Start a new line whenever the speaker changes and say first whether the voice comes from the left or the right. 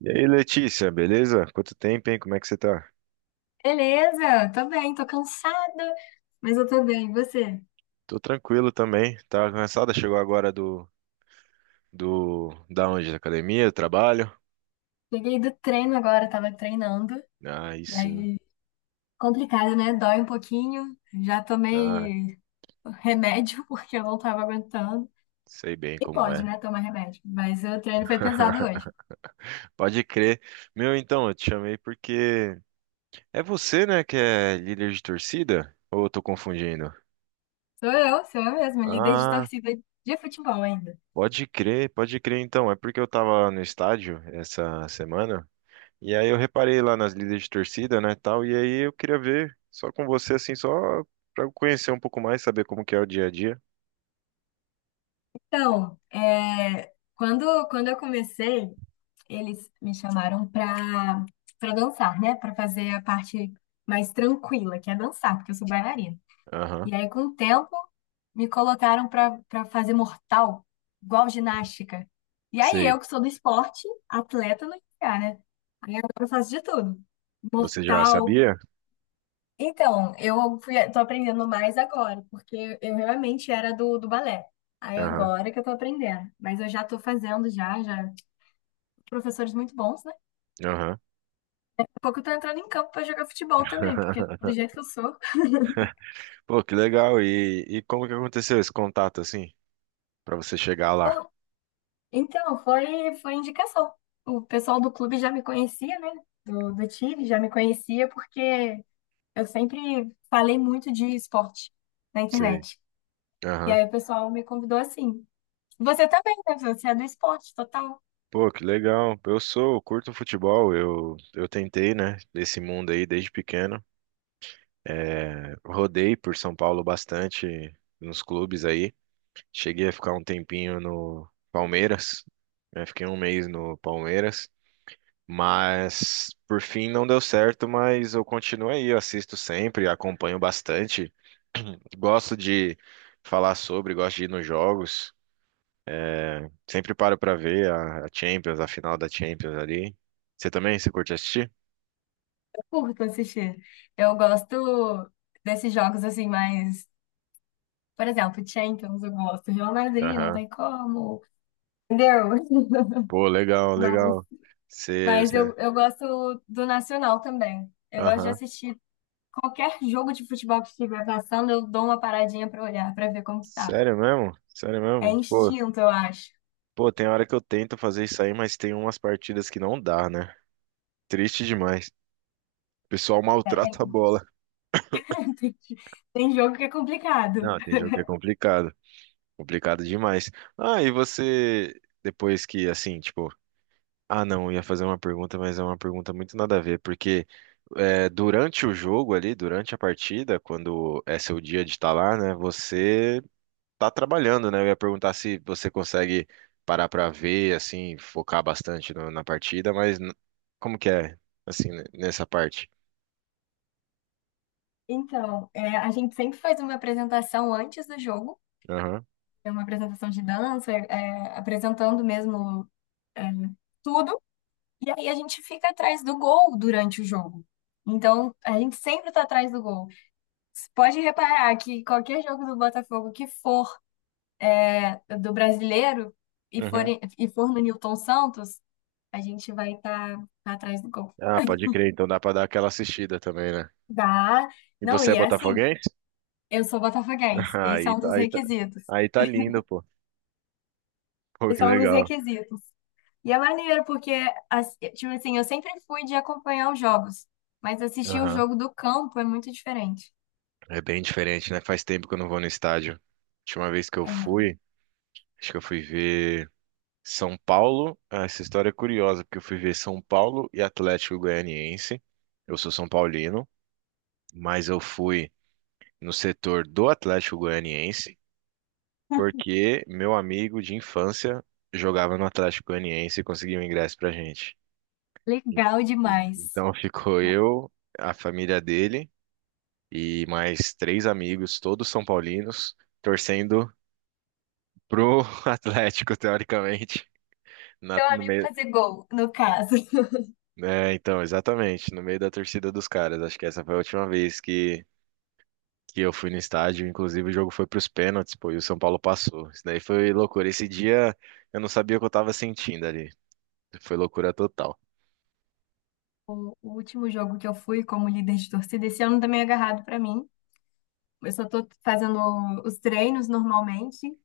right: E aí, Letícia, beleza? Quanto tempo, hein? Como é que você tá?
left: Beleza, tô bem, tô cansada, mas eu tô bem. E você?
right: Tô tranquilo também. Tava cansada, chegou agora da onde? Da academia, do trabalho?
left: Cheguei do treino agora, tava treinando.
right: Ah, aí
left: E
right: sim.
left: aí, complicado, né? Dói um pouquinho. Já
right: Ah,
left: tomei remédio porque eu não tava aguentando.
right: sei bem
left: E
right: como
left: pode,
right: é.
left: né? Tomar remédio. Mas o treino foi pesado hoje.
right: Pode crer. Meu, então, eu te chamei porque é você, né, que é líder de torcida? Ou eu tô confundindo?
left: Sou eu mesma, líder de
right: Ah,
left: torcida de futebol ainda.
right: pode crer então. É porque eu tava no estádio essa semana. E aí eu reparei lá nas líderes de torcida, né, tal, e aí eu queria ver só com você, assim, só pra eu conhecer um pouco mais, saber como que é o dia a dia.
left: Então, quando eu comecei. Eles me chamaram pra dançar, né? Pra fazer a parte mais tranquila, que é dançar, porque eu sou bailarina.
right: Aham,
left: E aí, com o tempo, me colocaram pra fazer mortal, igual ginástica. E aí, eu
right: sei.
left: que sou do esporte, atleta não ia, né? Aí agora eu faço de tudo.
right: Você já
left: Mortal.
right: sabia?
left: Então, eu fui, tô aprendendo mais agora, porque eu realmente era do balé. Aí
right: Aham,
left: agora que eu tô aprendendo. Mas eu já tô fazendo já, já. Professores muito bons, né?
right: aham.
left: Pouco eu tô entrando em campo pra jogar futebol também, porque do jeito que eu sou.
right: Pô, que legal. E como que aconteceu esse contato, assim, pra você chegar lá?
left: Bom, então, foi indicação. O pessoal do clube já me conhecia, né? Do time já me conhecia, porque eu sempre falei muito de esporte na
right: Sei.
left: internet. E
right: Aham.
left: aí o pessoal me convidou assim. Você também, né? Você é do esporte total.
right: Pô, que legal. Eu sou, eu curto futebol, eu tentei, né, esse mundo aí desde pequeno. É, rodei por São Paulo bastante nos clubes aí. Cheguei a ficar um tempinho no Palmeiras, né? Fiquei um mês no Palmeiras, mas por fim não deu certo, mas eu continuo aí, eu assisto sempre, acompanho bastante, gosto de falar sobre, gosto de ir nos jogos, sempre paro pra ver a Champions, a final da Champions ali. Você também, você curte assistir?
left: Eu curto assistir. Eu gosto desses jogos assim, mais. Por exemplo, Champions, eu gosto. Real Madrid, não
right: Aham.
left: tem como. Entendeu?
right: Pô, legal,
left: Mas
right: legal. Você,
left: Mas
right: você...
left: eu gosto do Nacional também. Eu gosto de
right: Aham.
left: assistir qualquer jogo de futebol que estiver passando, eu dou uma paradinha pra olhar, pra ver como que tá.
right: Sério mesmo? Sério
left: É
right: mesmo? Pô,
left: instinto, eu acho.
right: pô, tem hora que eu tento fazer isso aí, mas tem umas partidas que não dá, né? Triste demais. O pessoal
left: É, tem,
right: maltrata a bola.
left: tem, tem jogo que é complicado.
right: Não, tem jogo que é complicado. Complicado demais. Ah, e você, depois que, assim, tipo, ah, não, eu ia fazer uma pergunta, mas é uma pergunta muito nada a ver, porque é, durante o jogo ali, durante a partida, quando é seu dia de estar lá, né, você tá trabalhando, né? Eu ia perguntar se você consegue parar pra ver, assim, focar bastante na partida, mas como que é, assim, né, nessa parte?
left: Então, a gente sempre faz uma apresentação antes do jogo,
right: Aham.
left: é uma apresentação de dança, apresentando mesmo é, tudo, e aí a gente fica atrás do gol durante o jogo. Então, a gente sempre está atrás do gol. Pode reparar que qualquer jogo do Botafogo que for do brasileiro e for no Nilton Santos, a gente vai estar atrás do gol.
right: Ah, pode crer, então dá pra dar aquela assistida também, né?
left: Dá.
right: E
left: Não,
right: você
left: e
right: é
left: é assim,
right: botafoguense?
left: eu sou botafoguense. Esse é
right: Aí,
left: um
right: tá-
left: dos
right: aí, tá-
left: requisitos.
right: aí tá lindo, pô. Pô, que
left: Esse é um dos
right: legal.
left: requisitos. E é maneiro, porque, as- tipo assim, eu sempre fui de acompanhar os jogos, mas assistir o
right: Aham.
left: jogo do campo é muito diferente.
right: É bem diferente, né? Faz tempo que eu não vou no estádio. Última vez que eu
left: É
right: fui, acho que eu fui ver São Paulo. Ah, essa história é curiosa, porque eu fui ver São Paulo e Atlético Goianiense. Eu sou São Paulino, mas eu fui no setor do Atlético Goianiense, porque meu amigo de infância jogava no Atlético Goianiense e conseguiu um ingresso pra gente. En-
left: legal demais.
right: Então ficou eu, a família dele e mais três amigos, todos são paulinos, torcendo pro Atlético, teoricamente.
left: Seu
right: No
left: amigo
right: meio,
left: fazer gol, no caso.
right: é, então, exatamente, no meio da torcida dos caras. Acho que essa foi a última vez que eu fui no estádio. Inclusive, o jogo foi pros pênaltis, pô, e o São Paulo passou. Isso daí foi loucura. Esse dia eu não sabia o que eu tava sentindo ali. Foi loucura total.
left: O último jogo que eu fui como líder de torcida, esse ano também é agarrado para mim. Eu só tô fazendo os treinos normalmente,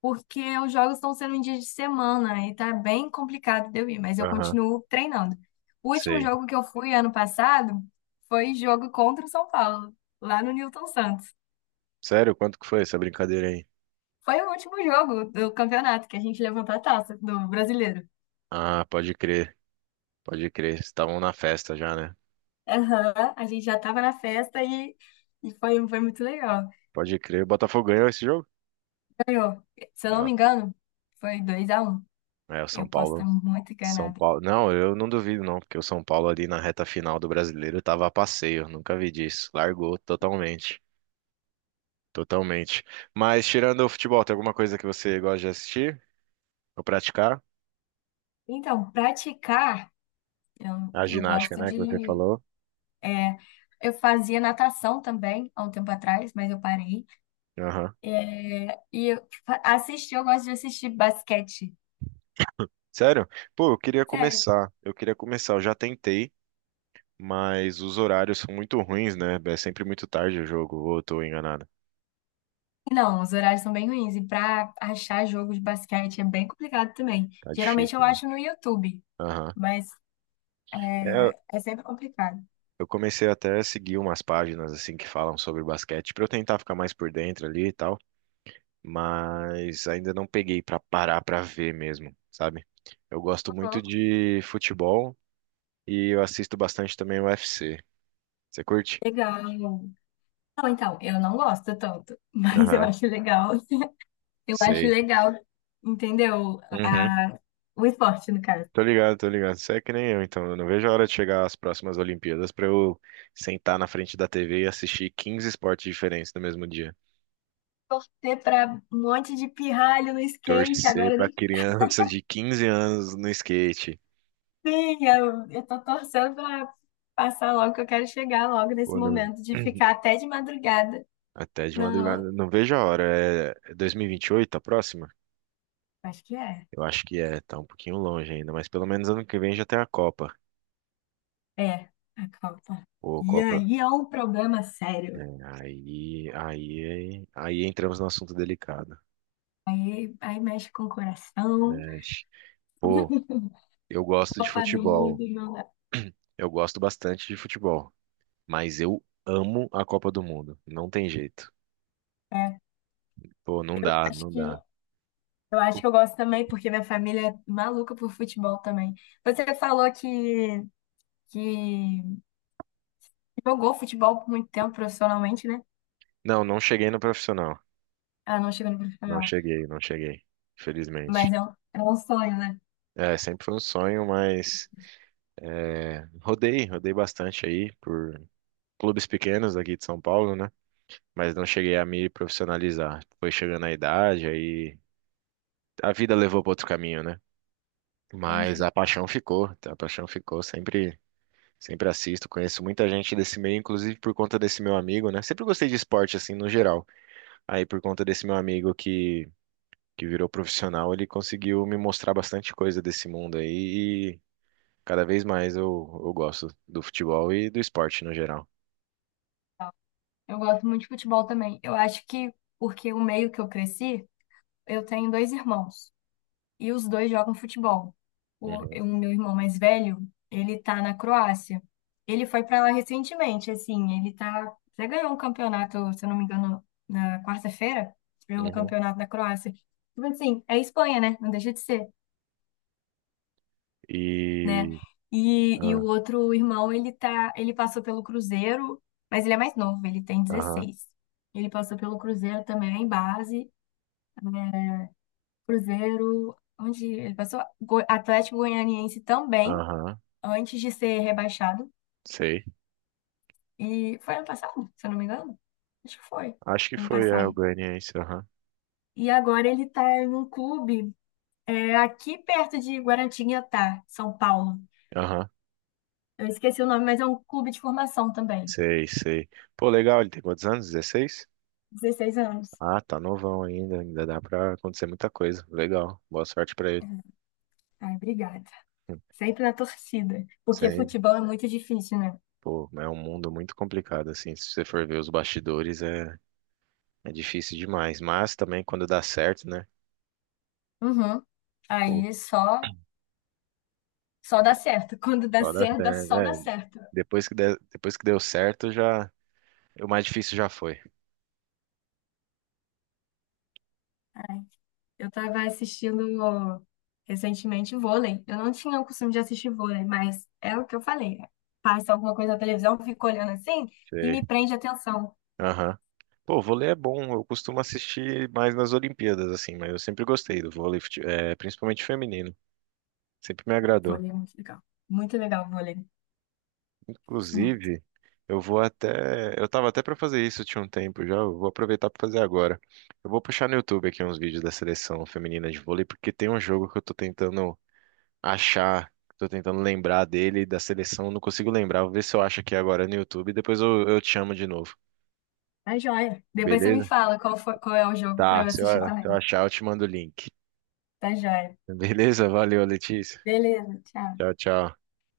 left: porque os jogos estão sendo em dia de semana e tá bem complicado de eu ir, mas eu
right: Aham,
left: continuo treinando. O último
right: sei.
left: jogo que eu fui ano passado foi jogo contra o São Paulo, lá no Newton Santos.
right: Sério? Quanto que foi essa brincadeira aí?
left: Foi o último jogo do campeonato que a gente levantou a taça do brasileiro.
right: Ah, pode crer, pode crer. Vocês estavam na festa já, né?
left: Aham, a gente já tava na festa e, foi muito legal.
right: Pode crer. O Botafogo ganhou esse jogo?
left: Ganhou, se eu não
right: Não.
left: me engano, foi dois a um.
right: É, o São
left: Eu posso estar
right: Paulo.
left: muito
right: São
left: enganada.
right: Paulo. Não, eu não duvido, não, porque o São Paulo ali na reta final do Brasileiro tava a passeio. Nunca vi disso. Largou totalmente. Totalmente. Mas tirando o futebol, tem alguma coisa que você gosta de assistir? Ou praticar?
left: Então, praticar,
right: A
left: eu
right: ginástica,
left: gosto
right: né, que você
left: de.
right: falou.
left: É, eu fazia natação também há um tempo atrás, mas eu parei.
right: Aham.
left: Assistir, eu gosto de assistir basquete.
right: Sério? Pô, eu queria
left: Sério.
right: começar. Eu queria começar. Eu já tentei. Mas os horários são muito ruins, né? É sempre muito tarde o jogo, ou eu tô enganado.
left: Não, os horários são bem ruins. E para achar jogo de basquete é bem complicado também.
right: Tá
left: Geralmente
right: difícil,
left: eu
right: né?
left: acho no YouTube,
right: Aham.
left: mas
right: É,
left: é sempre complicado.
right: eu comecei até a seguir umas páginas assim que falam sobre basquete pra eu tentar ficar mais por dentro ali e tal, mas ainda não peguei pra parar pra ver mesmo, sabe? Eu gosto
left: Uhum.
right: muito de futebol e eu assisto bastante também o UFC. Você curte?
left: Legal. Não, então, eu não gosto tanto, mas eu
right: Aham,
left: acho legal. Eu acho
right: sei.
left: legal, entendeu?
right: Uhum.
left: O esporte, no caso.
right: Tô ligado, tô ligado. Você é que nem eu, então. Eu não vejo a hora de chegar às próximas Olimpíadas pra eu sentar na frente da TV e assistir 15 esportes diferentes no mesmo dia.
left: Ter pra um monte de pirralho no skate,
right: Torcer
left: agora
right: pra
left: nem
right: criança de 15 anos no skate.
left: tem. Eu tô torcendo pra passar logo, que eu quero chegar logo nesse
right: Ou no...
left: momento de ficar até de madrugada.
right: Até de
left: Não,
right: madrugada. Não vejo a hora. É 2028 a próxima?
left: acho que é.
right: Eu acho que é. Tá um pouquinho longe ainda, mas pelo menos ano que vem já tem a Copa.
left: É, a Copa.
right: Ô,
left: E
right: Copa.
left: aí é um problema sério.
right: Aí entramos no assunto delicado.
left: Aí, aí mexe com o coração.
right: Né? Pô, eu gosto de
left: Copa do
right: futebol.
left: Mundo não dá.
right: Eu gosto bastante de futebol, mas eu amo a Copa do Mundo. Não tem jeito.
left: É,
right: Pô, não dá,
left: acho
right: não
left: que
right: dá.
left: Acho que eu gosto também, porque minha família é maluca por futebol também. Você falou que jogou futebol por muito tempo profissionalmente, né?
right: Não, não cheguei no profissional.
left: Ah, não chegou no
right: Não
left: profissional.
right: cheguei, não cheguei.
left: Mas
right: Felizmente.
left: é um sonho, né?
right: É, sempre foi um sonho, mas é, rodei bastante aí por clubes pequenos aqui de São Paulo, né? Mas não cheguei a me profissionalizar. Foi chegando a idade, aí a vida levou para outro caminho, né? Mas
left: Entendi.
right: a paixão ficou sempre. Sempre assisto, conheço muita gente desse meio, inclusive por conta desse meu amigo, né? Sempre gostei de esporte, assim, no geral. Aí, por conta desse meu amigo que virou profissional, ele conseguiu me mostrar bastante coisa desse mundo aí. E cada vez mais eu gosto do futebol e do esporte no geral.
left: Eu gosto muito de futebol também. Eu acho que porque o meio que eu cresci, eu tenho dois irmãos. E os dois jogam futebol. O,
right: Uhum,
left: o meu irmão mais velho, ele tá na Croácia. Ele foi para lá recentemente, assim, ele tá, já ganhou um campeonato, se eu não me engano, na quarta-feira, ganhou um
right: uhum.
left: campeonato na Croácia. Tipo assim, é Espanha, né? Não deixa de ser, né?
right: E.
left: E o
right: Ah,
left: outro irmão, ele tá, ele passou pelo Cruzeiro, mas ele é mais novo, ele tem
right: aham,
left: 16. Ele passou pelo Cruzeiro também em base, Cruzeiro, onde ele passou, Go- Atlético Goianiense também
right: aham,
left: antes de ser rebaixado.
right: sei.
left: E foi ano passado, se eu não me engano? Acho que foi
right: Acho que
left: ano
right: foi é, o
left: passado.
right: Goianiense, aham,
left: E agora ele tá em um clube aqui perto de Guaratinguetá, São Paulo.
right: aham,
left: Eu esqueci o nome, mas é um clube de formação também.
right: sei, sei. Pô, legal, ele tem quantos anos? 16?
left: 16 anos.
right: Ah, tá novão ainda, ainda dá pra acontecer muita coisa. Legal, boa sorte pra ele.
left: Ai, obrigada. Sempre na torcida. Porque
right: Sim,
left: futebol é muito difícil, né?
right: pô, é um mundo muito complicado, assim, se você for ver os bastidores é, é difícil demais, mas também quando dá certo, né,
left: Uhum.
right: pô,
left: Aí só, só dá certo. Quando dá
right: só dá
left: certo, dá-
right: certo,
left: só dá
right: né,
left: certo.
right: depois que deu certo já, o mais difícil já foi.
left: Ai, eu estava assistindo recentemente vôlei. Eu não tinha o costume de assistir vôlei, mas é o que eu falei. Passa alguma coisa na televisão, eu fico olhando assim e
right: Sei,
left: me prende a atenção.
right: aham. Pô, vôlei é bom, eu costumo assistir mais nas Olimpíadas, assim, mas eu sempre gostei do vôlei, é, principalmente feminino, sempre me agradou.
left: Vôlei é muito legal. Muito legal, vôlei. Gosto muito.
right: Inclusive, eu vou até. Eu tava até pra fazer isso tinha um tempo já. Eu vou aproveitar pra fazer agora. Eu vou puxar no YouTube aqui uns vídeos da seleção feminina de vôlei, porque tem um jogo que eu tô tentando achar, tô tentando lembrar dele, da seleção, não consigo lembrar. Vou ver se eu acho aqui agora no YouTube e depois eu te chamo de novo.
left: Tá joia. Depois você me
right: Beleza?
left: fala qual foi- qual é o jogo para
right: Tá,
left: eu
right: se eu,
left: assistir
right: se
left: também.
right: eu achar, eu te mando o link.
left: Tá joia.
right: Beleza? Valeu, Letícia.
left: Beleza, tchau.
right: Tchau, tchau.